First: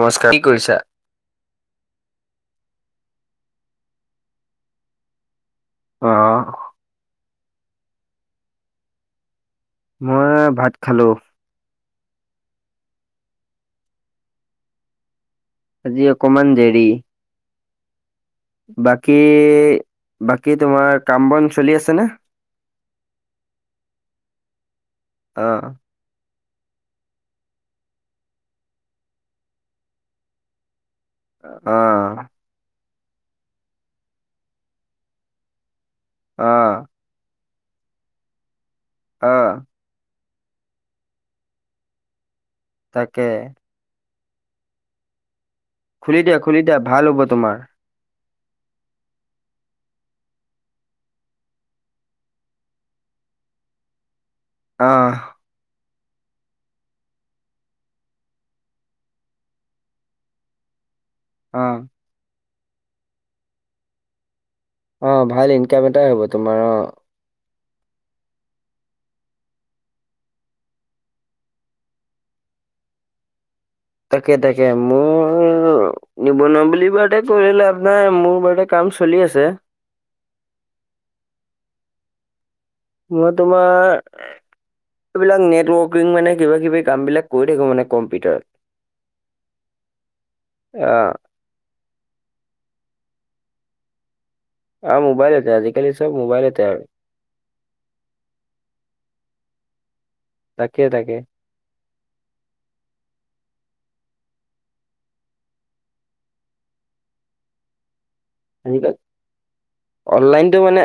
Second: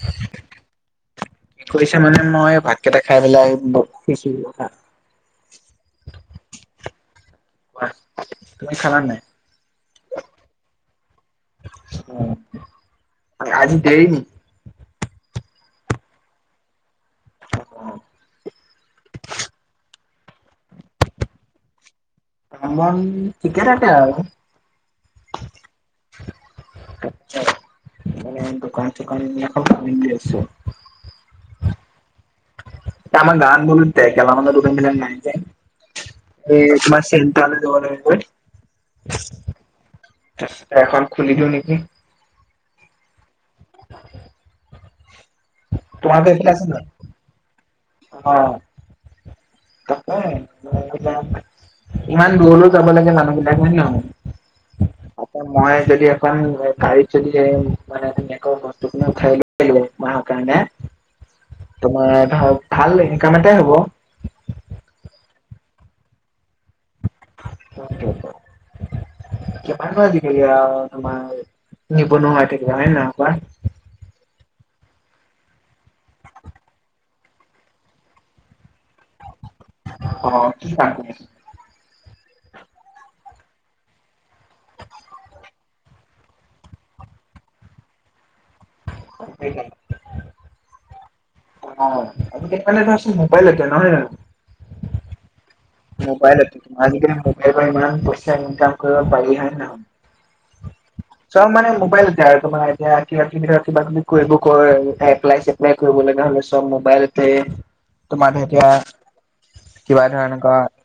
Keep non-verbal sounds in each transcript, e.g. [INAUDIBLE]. নমস্কাৰ কি কৰিছা কি কৰিছা মানে মই ভাতকেইটা খাই পেলাই বহিছো ৰবা অ তুমি খালা নে নাই মই ভাত খালোঁ অ আৰু আজি দেৰি নি আজি অকমান দেৰি অ অ বাকী বাকী তোমাৰ কাম বন চলি আছে ন কাম বন ঠিকে থাকে আৰু অ ম দোকান চ কানি ন খা পান দি আছ অ আমাৰ গাৱঁত বোলো গেলামালৰ দোকান নাই যে অ', এ তোমাৰ চেন কাল যাব লাগ অ এখন খুলি দিও নেকি তাকে উম খুলি দিয়া খুলি দিয়া নাই? ভাল হ'ব তোমাৰ অ ত ইমান দূৰলৈ যাব লাগে মানুহ বিলাক হয়ে নহয় অ এ মই যদি এখন গাড়ীত যদি মানে মেকপ বস্তুখিনি উ খাই অহা কাৰণে অ তোমাৰ ধৰক ভাল ইনকাম এটাই হ'ব অ ভাল ইন কাম এটাই হ'ব তোমাৰ অ উম কিমান তোমাৰ নিবনুৱাই থাকিবা হয় নহয় কোৱা তাকে তাকে মোৰ নিবনুৱা বুলি বে কৰিলেপ নাই মোৰ বাৰে কাম চলি আছে অ কি কাম মই তোমাৰ এইবিলাক নেটৱৰ্কিং মানে কিবা কিবি কাম বিলাক কৰি থাকো মানে কম্পিউটাৰত সেইটো অ অ সেইকাৰণে ধৰাচোন মোবাইল এতিয়া নহয় জানো অ মোবাইলতে আজি মোবাইলত আজিকালি মোবাইলৰ পৰা ইমান পইচা ইনকাম কৰিব পাৰি হয় নে নহয়? তাকে তাকে। চব মানে মোবাইল এতিয়া আৰু তোমাৰ এতিয়া কিবা কিবি কিবা কিবি কৰিব কয় এপ্লাই চেপ্লাই কৰিব লগা হ'লে চব মোবাইলতে তোমাৰ আজিকালি এতিয়া কিবা ধৰ অনলাইনটো এনেকুৱা মানে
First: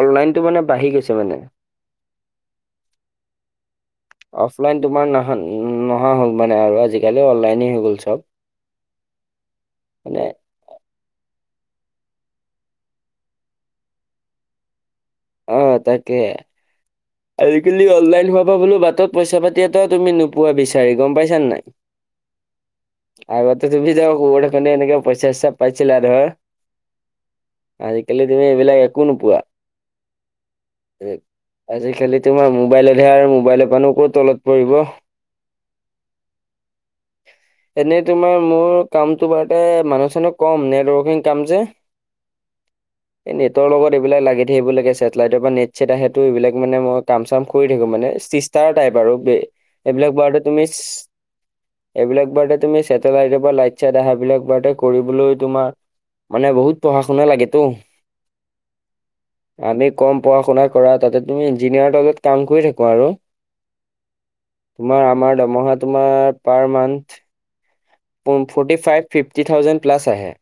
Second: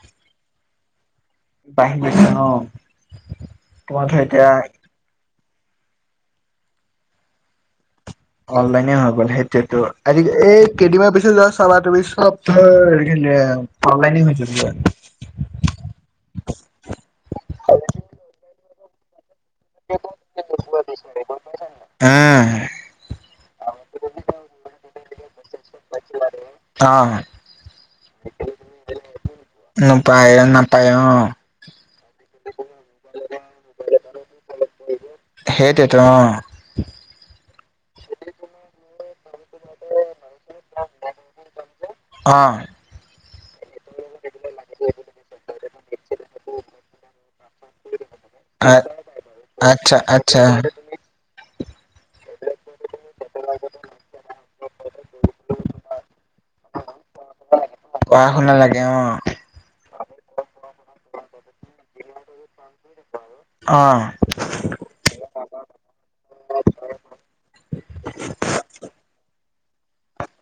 অনলাইনটো মানে বাঢ়ি গৈছে মানে। বাঢ়ি গৈছে অঁ, তোমাৰ ধৰা এতিয়া অফলাইন তোমাৰ নাহা উম নহা হ'ল মানে আৰু আজিকালি অনলাইনে হৈ গ'ল চব। অনলাইনে হৈ গ'ল সেইটোৱেতো মানে আজি এই কেইদিনমানৰ পিছত যোৱা চাবা তুমি চব ধৰ অনলাইন [UNINTELLIGIBLE] অঁ তাকে, আজিকালি অনলাইন হোৱা পৰা বোলো বাটত পইচা পাতি এটা তুমি নোপোৱা বিচাৰি গম পাইছা নে নাই? উম আগততে তুমি ধৰ [UNINTELLIGIBLE] কেনে এনেকে পইচা পাইছিলা আৰু। অঁ। আজিকালি তুমি এইবিলাক একো নোপোৱা। নোপায় নাপায় অঁ। আজিকালি তোমাৰ মোবাইলতহে আৰু মোবাইলৰ পৰা নো কৰ তলত পৰিব। সেইটোৱেতো অঁ। এনেই তোমাৰ মোৰ কামটো বাৰতে মানুহ চানুহ কম নেটৱৰ্কিং কাম যে। অঁ। এই নেটৰ লগত এইবিলাক লাগি থাকিব লাগে। ছেটেলাইটৰ পৰা নেট ছেট আহেটো এইবিলাক মানে মই কাম চাম কৰি থাকো মানে চিষ্টাৰ অ' টাইপ আৰু বে আচ্ছা এইবিলাক বাৰটে আচ্ছা তুমি এইবিলাক বাৰটে তুমি ছেটেলাইটৰ পৰা লাইট চাইট আহা বিলাক বাৰটে কৰিবলৈ তোমাৰ মানে বহুত পঢ়া শুনা লাগে তো। পঢ়া লাগে অঁ। আমি কম পঢ়া শুনা কৰা, তাতে তুমি ইঞ্জিনিয়াৰ তলত কাম কৰি থাকো আৰু। অ' তোমাৰ আমাৰ দৰমহা তোমাৰ পাৰ মান্থ প forty five fifty thousand plus আহে।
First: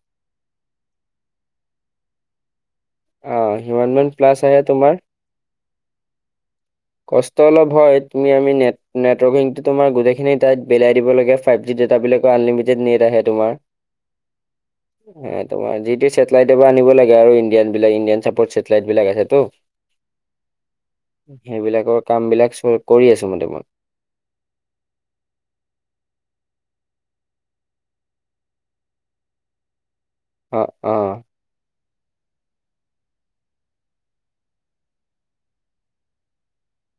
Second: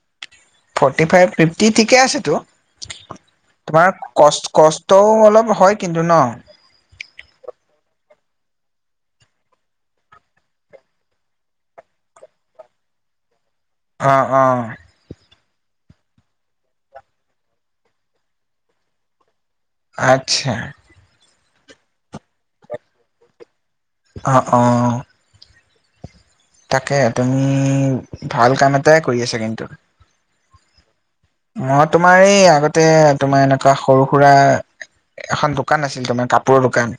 ফৰ্টি ফাইভ ফিফটি ঠিকে আছেতো। অ সিমান তোমাৰ মান প্লাছ কষ্ট আহে তোমাৰ কষ্টও অলপ হয় কিন্তু ন? কষ্ট অলপ হয় তুমি আমি নেট নেটৱৰ্কিংটো তোমাৰ গোটেইখিনি তাত বিলাই দিব লাগে ফাইভ জি ডাতাবিলাক। আনলিমিটেড নেট আহে তোমাৰ। অঁ অঁ। তোমাৰ যিটো চেটেলাইট পৰা আনিব লাগে আৰু ইণ্ডিয়ান বিলাক ইণ্ডিয়ান চাপৰ্ট চছেটেলাইট বিলাক আছে তো। আচ্ছা। সেইবিলাকৰ কাম বিলাক চ কৰি আছো মানে মই। অ' অঁহহ। তাকে তুমি ভাল কাম এটাই কৰি আছা কিন্তু। অ অ। মই তোমাৰ এই আগতে তোমাৰ এনেকুৱা সৰু সুৰা এখন দোকান আছিল তোমাৰ কাপোৰৰ দোকান।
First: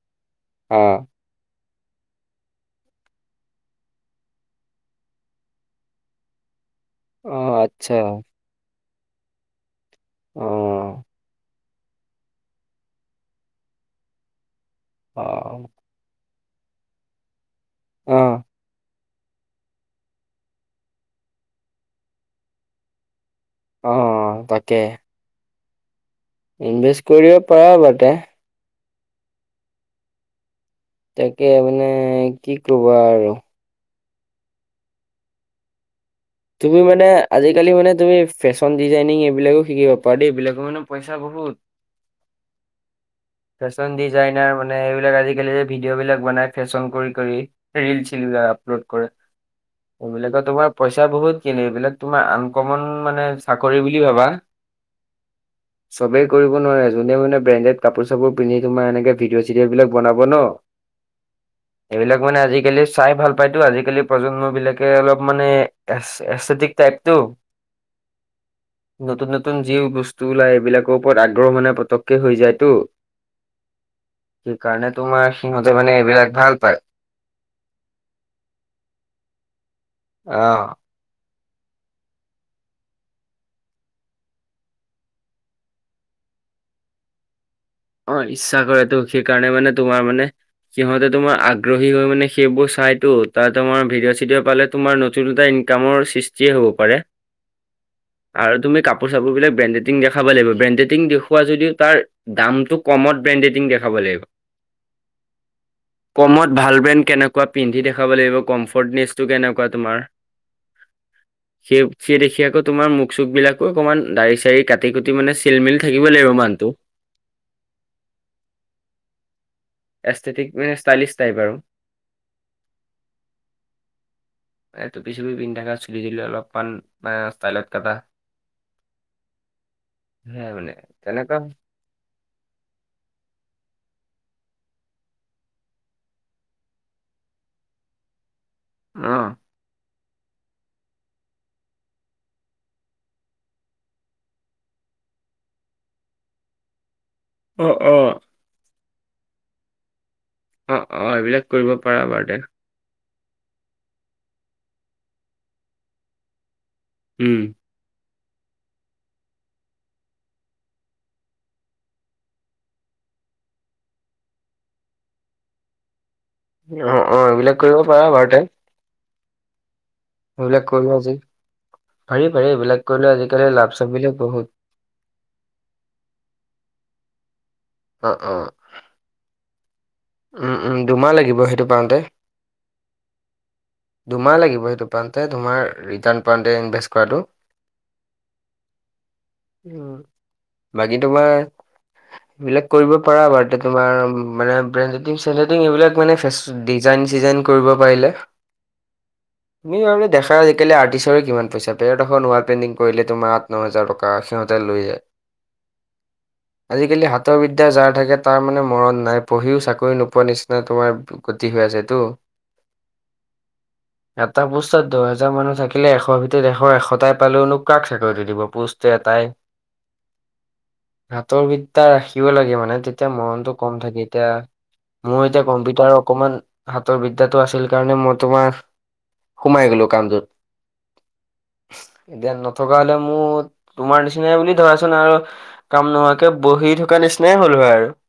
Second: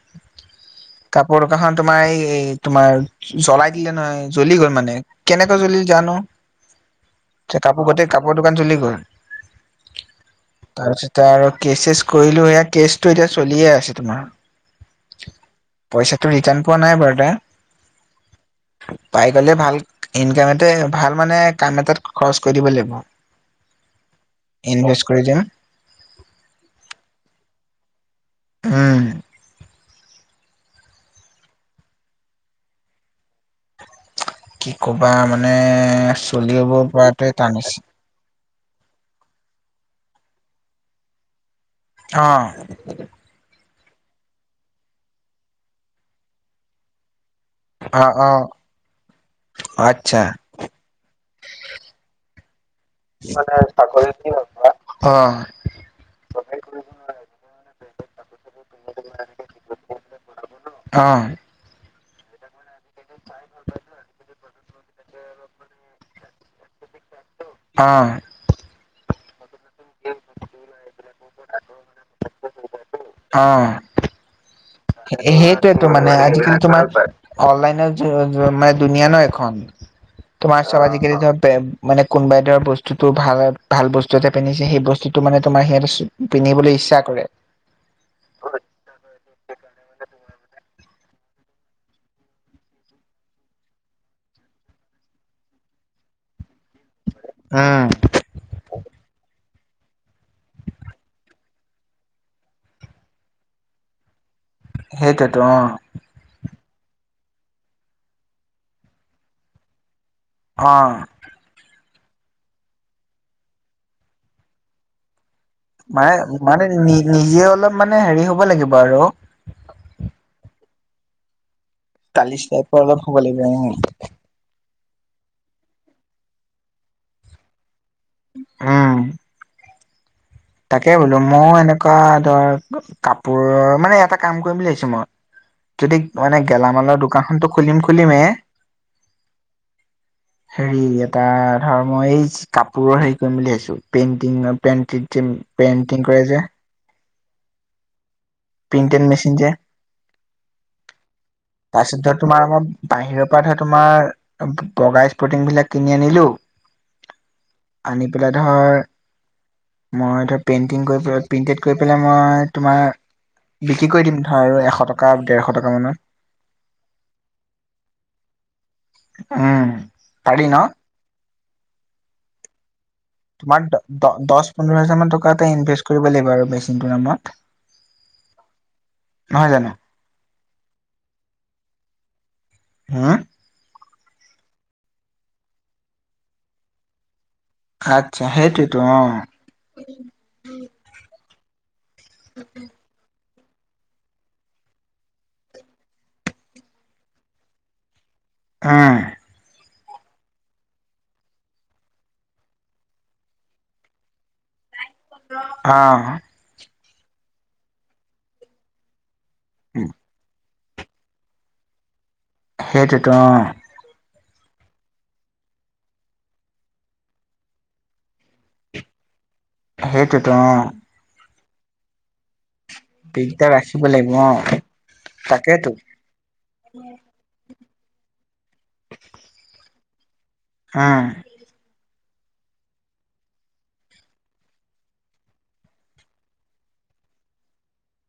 অঁ। কাপোৰ দোকানখন তোমাৰ এই তোমাৰ জ্বলাই দিলে নহয় জ্বলি গ'ল মানে কেনেকৈ জ্বলিল জানো। অ যে কাপোৰ আচ্ছা গোতেই কাপোৰৰ দোকান জ্বলি গ'ল। অ তাৰপিছতে আৰু কেচ চেছ কৰিলো এয়া কেচটো এতিয়া চলিয়ে আছে তোমাৰ। অ পইচাটো ৰিটাৰ্ণ পোৱা নাই বাৰু দা অঁ পাই গ'লে ভাল ইনকাম এতে ভাল মানে কাম এটাত খৰচ কৰি দিব লাগিব। অঁ ইনভেষ্ট কৰি দিম। ইনভেষ্ট কৰিব পৰা বাৰু তে উম। তাকে মানে কি কবা আৰু। কি ক'বা মানে? চলিব তুমি মানে পৰাটোৱে টান আজিকালি হৈছে মানে তুমি ফেশ্বন ডিজাইনিং এইবিলাকো শিকিব পাৰা দেই এইবিলাকৰ মানে পইচা বহুত। অঁ ফেশ্বন ডিজাইনাৰ মানে এইবিলাক আজিকালি যে ভিডিঅ' বিলাক বনাই ফেশ্বন কৰি কৰি। ৰিল অ', চিল অ', আপলোড কৰে, আচ্ছা কবলেগলে তোমাৰ পই চা বহুত কিনে এইবিলাক তোমাৰ আনকমন মানে চাকৰি বুলি ভাবা। অঁ চবেই কৰিব নোৱাৰে যোনে মানে ব্ৰেণ্ডেড কাপোৰ চাপোৰ পিন্ধি তোমাৰ এনেকে ভিডিঅ' চিডিঅ' বিলাক বনাব ন। অঁ এইবিলাক মানে আজিকালি চাই ভাল পায়তো, আজিকালি প্ৰজন্ম বিলাকে অলপ মানে এচিটিক টাইপটো। অঁ নতুন নতুন যি বস্তু ওলায় এইবিলাকৰ ওপৰত আগ্ৰহ মানে পতকে হৈ যায়তো। অঁ সেই কাৰণেটো সেইটোৱেতো মানে আজিকালি তোমাৰ অনলাইনৰ মানে দুুনীয়া ন এইখন। অঁ তোমাৰ চব আজিকালি ধৰ মানে কোনোবাই ধৰ বস্তুতো ভাল ভাল বস্তু এটা পিন্ধিছে সেই বস্তুতটো মানে তোমাৰ সিহঁতে পিন্ধিবলৈ ইচ্ছা কৰে। অঁ ইচ্ছা কৰে তো সেইকাৰণে মানে তোমাৰ মানে সিহঁতে তোমাৰ আগ্ৰহী হৈ মানে সেইবোৰ চাইতো তোমাৰ ভিডিঅ চিডিঅ পালে তোমাৰ নতুন এটা কামৰ সৃষ্টিয়ে হ'ব পাৰে। উম আৰু তুমি কাপোৰ চাপোৰ বিলাক ব্ৰেণ্ডেডিং দেখাব লাগিব ব্ৰেণ্ডেডিং দেখুওৱা যদি তাৰ দাম টো কমত ব্ৰেণ্ডেডিং দেখাব লাগিব। সেইটোৱে তো অঁ। কমত ভাল ব্ৰেণ্ড কেনেকুৱা পিন্ধি দেখুৱাব লাগিব, কমফৰ্টনেচটো কেনেকুৱা তোমাৰ। অঁ সেই সিয়ে দেখি আকৌ তোমাৰ মুখ চুখ বিলাকো অকনমান দাাৰি চাৰি কা টি গতি মানে ছিল মিল মানে মানে নি নিজে অলপ মানে হেৰি হ'ব লাগিব আৰু। এষ্টিক মানে ষ্টাইলিছ টাইপ আৰু। তালিচ টাইপৰ অলপ হ'ব লাগিব নি। এ টোপি চুপি পিন্ধি থকা, চুলি তুলি অলপমান ষ্টাইলত কাটা। উম সেয়া বোলে তাকে বোলো তেনেকুৱা [INAUDIBLE] [UNINTELLIGIBLE] ধৰ কাপোৰৰ মানে এটা কাম কৰিম বুলি ভাবিছো মই। যদি মানে গেলামালৰ দোকানখনটো খুলিম খুলিমে। [INAUDIBLE] অঁ! [UNINTELLIGIBLE] [UNINTELLIGIBLE] হেৰি এটা ধৰ মই এই কাপোৰৰ হেৰি কৰিম বুলি ভাবিছো পেইণ্টিঙৰ পেইটি [UNINTELLIGIBLE] [INAUDIBLE] পেইণ্টিং কৰে যে। অঁ-অঁ [UNINTELLIGIBLE] প্ৰিণ্টেড মেছিন যে? [INAUDIBLE] অঁ-অঁ! এইবিলাক কৰিব তাৰপিছত পাৰা ধৰ বাৰু তোমাৰ দে। [UNINTELLIGIBLE] আমাৰ বাহিৰৰ পৰা ধৰা তোমাৰ বগা স্পৰ্টিং বিলাক কিনি আনিলো। [UNINTELLIGIBLE] উম। [INAUDIBLE] আনি পেলাই ধৰ [INAUDIBLE] মই ধৰ পেইণ্টিং কৰি প্ৰেইণ্টেড কৰি পেলাই মই তোমাৰ [INAUDIBLE] বিক্ৰী কৰি দিম ধৰা আৰু এশ টকা, ডেৰশ টকা মানত। [INAUDIBLE] অঁ-অঁ! এইবিলাক কৰিব পাৰা ঘৰতে। [INAUDIBLE] উম। [UNINTELLIGIBLE] ন এইবিলাক কৰিলো আজি পাৰি-পাৰি এইবিলাক কৰিলো আজি [INAUDIBLE] তোমাৰ দ [INAUDIBLE] দহ, পোন্ধৰ হাজাৰ মান টকা ইনভেষ্ট কৰিব লাগিব আৰু মেচিনটোৰ নামত। [INAUDIBLE] অঁ-অঁ [UNINTELLIGIBLE] নহয় জানো? [INAUDIBLE] উম-উম। দুমাহ লাগিব সেইটো পাওঁতে। [INAUDIBLE] হম দুমাহ লাগিব সেইটো পাওঁতে। তোমাৰ ৰিটাৰ্ণ পাণ্টতে ইনভেষ্ট কৰাটোঋ [INAUDIBLE] আচ্ছা! সেইটোৱেইতো অঁ! [UNINTELLIGIBLE] উম! বাকী তোমাৰ এইবিলাক কৰিব [UNINTELLIGIBLE] পাৰা বাৰ্ত তোমাৰ মানে [INAUDIBLE] ব্ৰেণ্ডেডিং-চেডেডিং এইবিলাক মানে [UNINTELLIGIBLE] ডিজাইন-চিজাইন কৰিব পাৰিলে। উম! [INAUDIBLE] তুমি দেখা আজিকালি আৰ্টিষ্টৰে কিমান পইচা। [INAUDIBLE] এডখ ৱাল পেইণ্টিং কৰিলে তোমাৰ আঠ, ন হাজাৰ টকা সিহঁত [INAUDIBLE] [UNINTELLIGIBLE] লৈ যায়। অঁ! [UNINTELLIGIBLE] আজিকালি হাতৰ বিদ্যা যাৰ থাকে তাৰ মানে মৰণ নাই। পঢ়িও চাকৰি নোপোৱা নিচিনা [INAUDIBLE] [INAUDIBLE] তোমাৰ গতি হৈ আছেটো। সেইটোৱেইতো অঁ! [UNINTELLIGIBLE] এটা পোষ্টত দহেজাৰ মানুহ থাকিলে এশৰ ভিতৰত এশ। এশটাই পালেওনো কাক চাকৰিটো দিব পোষ্ট [INAUDIBLE] [UNINTELLIGIBLE] এটাই। সেইটোৱেইতো অঁ! [INAUDIBLE] হাতৰ বিদ্যা ৰাখিব লাগে মানে তেতিয়া দিগদাৰ মৰণটো কম ৰাখিব থাকে। [INAUDIBLE] লাগিব অ এতিয়া মোৰ এতিয়া তাকেতো কম্পিউটাৰৰ [INAUDIBLE] অকমান হাতৰ বিদ্যাটো আছিল কাৰণে মই তোমাৰ সোমাই গলো কামটোত। [INAUDIBLE] উম! [INAUDIBLE] জ্ঞান নথকা হলে মোৰ তোমাৰ নিচিনাই বুলি ধৰা চোন আৰু। [INAUDIBLE] কাম নোহোৱাকে বহি থকা নিচিনাই হ'ল হয় আৰু। [INAUDIBLE]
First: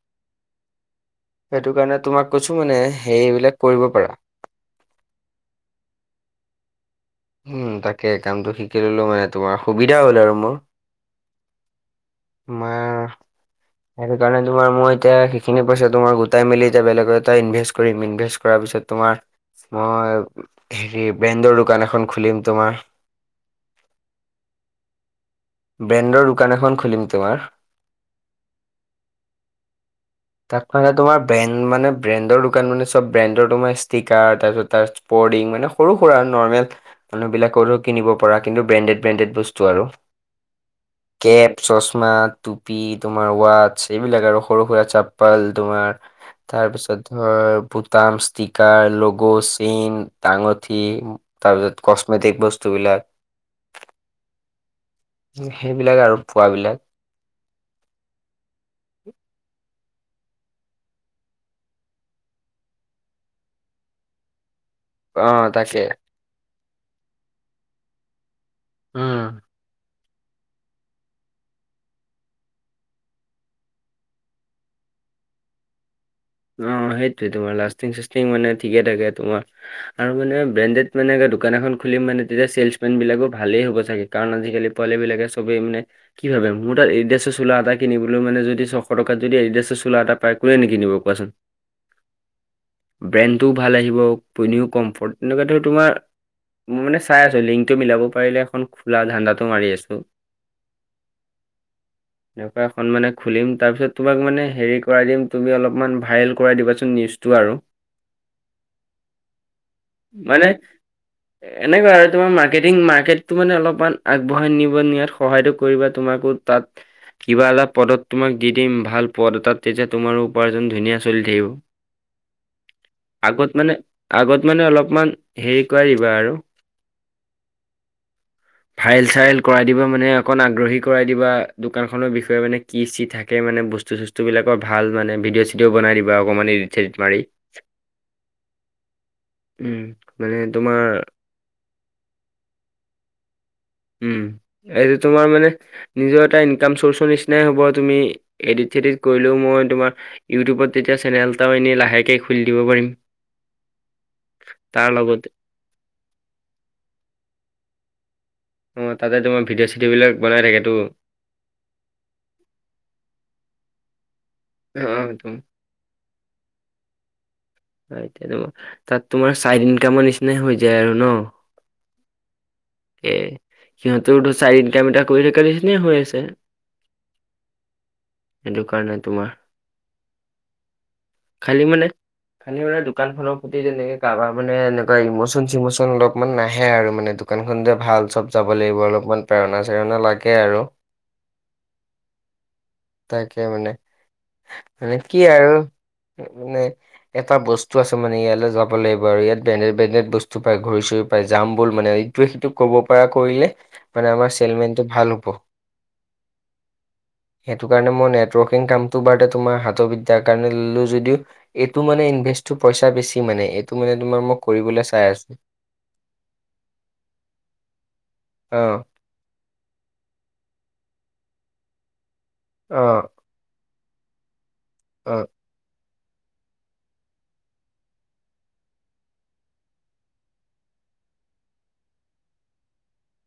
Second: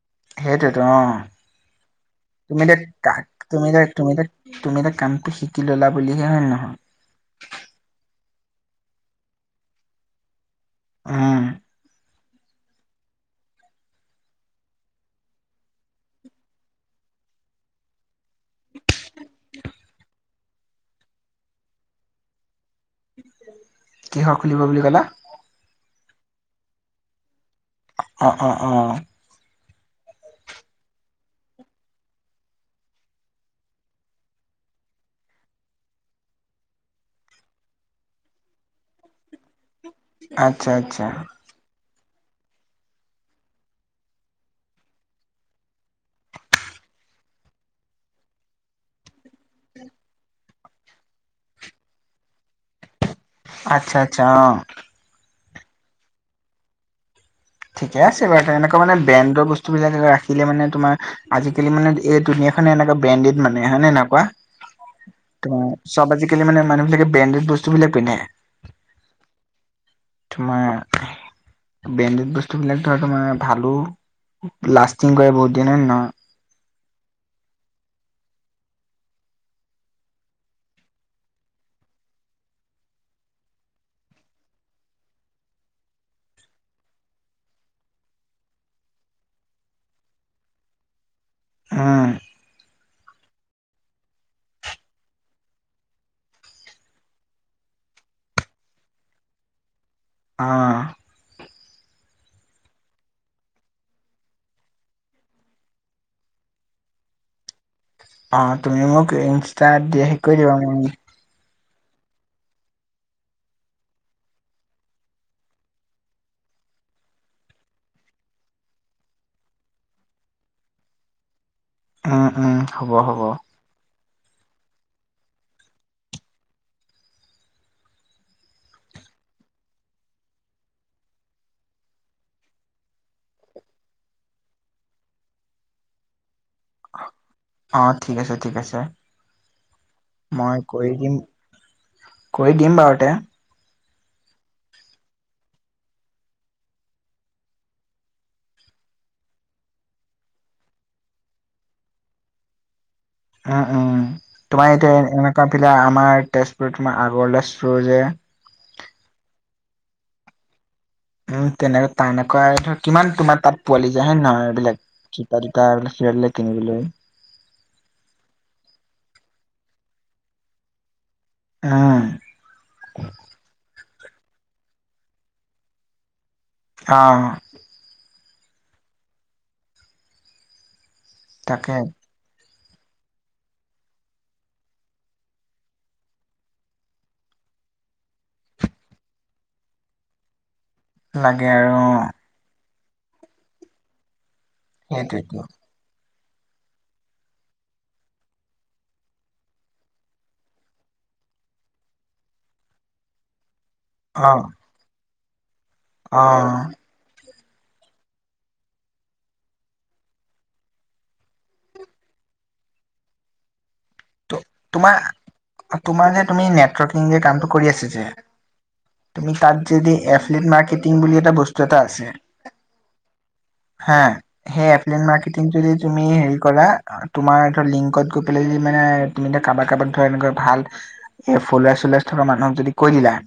সেইটোৱেইতো অঁ! [INAUDIBLE] সেইটো কাৰণে তোমাৰ [INAUDIBLE] তুমি এ কাক তুমি তুমি এ তুমি এয়া কামটো শিকি ললা বুলিহে হয় নে নহয়। উম তাকে কামটো শিকি ললো মানে তোমাৰ সুবিধা হ'ল আৰু মোৰ। উম তোমাৰ সেইটো কাৰণে তোমাৰ মই এতিয়া সেইিন পইা তোমাৰ গোটাই মেলি এতি বেলেগ এটা ইনভেষ্ট কৰিম ইনভেষ্ট কৰাৰ পিছত তোমাৰ মই হেৰি ব্ৰেণ্ডৰ দোকান এখন খুলিম তোমাৰ কিহৰ খুলিব বুলি কলা। ব্ৰেণ্ডৰ দোকান এখন খুলিম তোমাৰ। অঁ', অঁ', অঁ',। তাৰ মে তোমাৰ ব্ৰেণ্ড মানে ব্ৰেণ্ডৰ দোকান মানে চব ব্ৰেণ্ডৰ তোমাৰ ষ্টিকাৰ তাৰপিছত তাৰ বৰ্ডিং মানে সৰু সৰুৰা আৰু নৰ্মেল। মানুহ বিলাকৰো কিনিব প পৰা কিন্তু ব্ৰেণ্ডেড ব্ৰেণ্ডেড বস্তু আৰু। আচ্ছা আচ্ছা। টেপ চচমা টুপি তোমাৰ ৱচছ এইবিলাক আৰু সৰু সুৰা চাপ্পাল তোমাৰ তাৰ পিছত ধৰ বুটাম ষ্টিকাৰ লগো চেইন ডাঙঠি। তাৰপিছত কসমেটিক বস্তুবিলাক। আচ্ছা আচ্ছা অ'। সেইবিলাক আৰু পুৱা বিলাক। ঠিকে আছে বাৰু তেনেকুৱা মানে ব্ৰেণ্ডৰ বস্তুবিলাক ৰাখিলে মানে তোমাৰ আজিকালি মানে এই দুুনীয়া খনে এনেকুৱা ব্ৰেণ্ডেড মানে হয় নে নে এনেকুৱা। অ ত তাকে চব আজিকালি মানে মানুহ বিলাকে ব্ৰেণ্ডেড বস্তু বিলাক পিন্ধে। উম। উম! ব্ৰেণ্ডেড বস্তুবিলাক ধৰা তোমাৰ মানে ভালো লাষ্টিং কৰে বহুত দিন হয় নে নহয়। অ সেইটোৱে তোমাৰ লাষ্টিং চিষ্টিং মানে ঠিকে থাকে তোমাৰ আৰু মানে ব্ৰেণ্ডেড মানে দোকান এখন খুলিম মানে তেতিয়া চেললচ মেন বিলাকো ভালেই হ'ব চাগে। কাৰণ আজিকালি পোৱালি বিলাকে চবেই মানে কি ভাবে মোৰ তাত এড্ৰেছ চোলা এটা কিনিবলৈ মানে যদি ছশ টকা যদি এড্ৰেছ চোলা এটা পায় কোনে ন কিনিব। [UNINTELLIGIBLE] হুম! ব্ৰেণ্ডটোও ভাল আহিব পইনীও কমফৰ্ট এনেকুৱা ধৰ তোমাৰ মই মানে চাই আছো লিংকটো মিলাব পাৰিলে এখন খোলা ধান্দাটো মাৰি আছো। অ'। এনেকুৱা এখন মানে খুলিম তাৰপিছত তোমাক মানে হেৰি কৰাই দিম তুমি অলপমান ভাইৰেল কৰাই দিবাচোন নিউজটো আৰু। অ তুমি মোক ইনষ্টা দিয়া হে কৰি মানে দিবা এনেকুৱা আৰু তোমাৰ মাৰ্কেটিং মাৰ্কেটতটো মানে অলপমান আগবঢ়াই নিব নিয়াত সহায়তো কৰিবা তোমাকো তাত কিবা এটা পদত তোমাক দি দিম ভাল পদ এ তাত তেতিয়া তুমাৰো উপাৰ্জন ধুনীয়া চলি থাকিব উম, উম, হ'ব হ'ব আগত মানে আগত মানে অলপমান হেৰি কৰা দিবা আৰু। [INAUDIBLE] ভাইল চাইল কৰাই দিবা মানে অকণ আগ্ৰহী কৰাই দিবা দোকানখনৰ বিষয়ে মানে কি থে মানে বস্তু বিলাকৰ ভাল মানে ভিডিঅ চি ও বনাই দিবা অকমানৰি চৰিত মাৰি অ', ঠিক আছে ঠিক আছে উম। মানে মই কৰি তোমাৰ দিম কৰি দিম বাৰু তে। উম, এইটো তোমাৰ মানে- নিজৰ এটা ইনকাম চৰ্চৰ নিচিনাই হ'ব তুমি এডিত চডিত কৰিলেও মই তোমাৰ- ইউটিউবত তেতিয়া চেনেলটা এনে লাহেকে খুলি দিব পাৰিম। উম উম তোমাৰ তাৰ এতিয়া লগতে এনেকুৱা পিলে আমাৰ তেজপুৰত তোমাৰ আগৰলে চুৰ যে। অহ তাতে তোমাৰ ভিডিঅ' চিডিঅ' বিলাক বনাই থাকেতো। উম তেনেকে তেনেকুৱা আৰু ধৰ কিমান তোমাৰ তাত পোৱালি যায় হয়ে নহয় এইবিলাক। অ, তুম- [UNINTELLIGIBLE] হয় এতিয়া তাত তোমাৰ চাইড ইনকাম‌ৰ নিচিনাই হৈ যায় আৰু ন? উম তাকে। সিহঁতৰ চাইড ইনকাম‌ কৰি থকাৰ নিচিনা হৈ আছে। অহ। সেইটো কাৰণে তোমাৰ, খালি তাকে মানে - খালি মানে দোকান খনৰ প্ৰতি তেনেকে কাৰোবাৰ মানে এনেকুৱা ইমচন চিমচন অলপমান নাহে আৰু মানে। দোকানখন যে ভাল চব যাব লাগিব অলপমান প্ৰেৰণা চেৰণা লাগে আৰু। লাগে আৰু অ। তাকে মানে, কি সেইটোৱেতো আৰু মানে - এটা বস্তু আছে মানে ইয়ালৈ যাব লাগিব আৰু ইয়াত ব্ৰেণ্ডেড ব্ৰেণ্ডেড বস্তু পায় ঘড়ী চড়ী পাই যাম বল মানে - ইটোৱে-সিটোক ক'ব পৰা কৰিলে মানে আমাৰ চেলমেনটো ভাল হ'ব। অহ। সেইটো কাৰণে মই নেটৱৰ্কিং কামটো বাৰু তোমাৰ হাতৰবিদ্যাৰ কাৰণে ললোঁ যদিও- এইটো মানে ইনভেষ্টটো পইচা বেছি মানে এইটো মানে তোমাৰ মোক কৰিবলৈ তোমাৰ চাই আছোঁ। তোমাৰ যে তুমি নেটৱৰ্কিং যে কামটো কৰি আছা যে - অ তুমি তাত যদি এফলেট মাৰ্কেটিং বুলি এটা বস্তু এটা আছে। অহ। হা, সেই এপলাইন মাৰ্কেটিংটো যদি - তুমি হেৰি কৰা তোমাৰ ধৰি লিংকত গৈ পেলাই - মানে তুমি কাৰোবাক কাৰোবাক ধৰা এনেকৈ ভাল - এই ফলৱাৰ্চ চলৱাৰ্চ থকা মানুহক যদি কৈ দিলা।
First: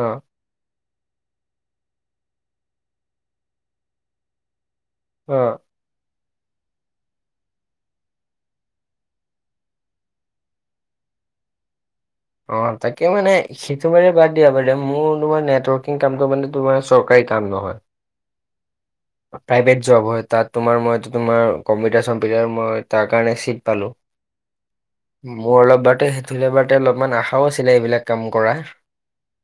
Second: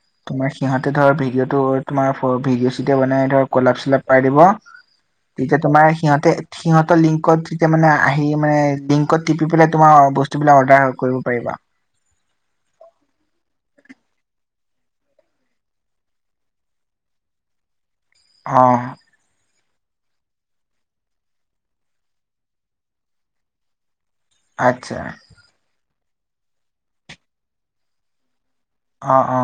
অহ। তোমাৰ সিহঁতে ধৰ ভিডিঅটো তোমাৰ ভিডিঅ চিডিঅ বনাই ধৰ কলাপ চলাপ কৰাই দিব। অ', তেতিয়া তোমাৰ সিহঁতে সিহঁতৰ লিংকত তেতিয়া মানে আহি মানে লিংকত - টিপি পেলে তোমাৰ বস্তুবিলাক অৰ্ডাৰ কৰিব পাৰিবা। অ তাকে মানে - সেইটো বাৰু বাদ দিয়া বাদে মোৰ তোমাৰ নেটৱৰ্কিং কামটো মানে তোমাৰ চৰকাৰী কাম নহয়। অহ। প্ৰাইভেট জব হয় তাত তোমাৰ মই তোমাৰ কম্পিউটাৰ চম্পিউটাৰৰ কাৰণে মই তাৰ কাৰণে চিট পালো। আচ্ছা। মোৰ অলপ বাৰু সেইটো বাৰু অলপমান আশাও আছিলে এইবিলাক কাম কৰা। অ অ।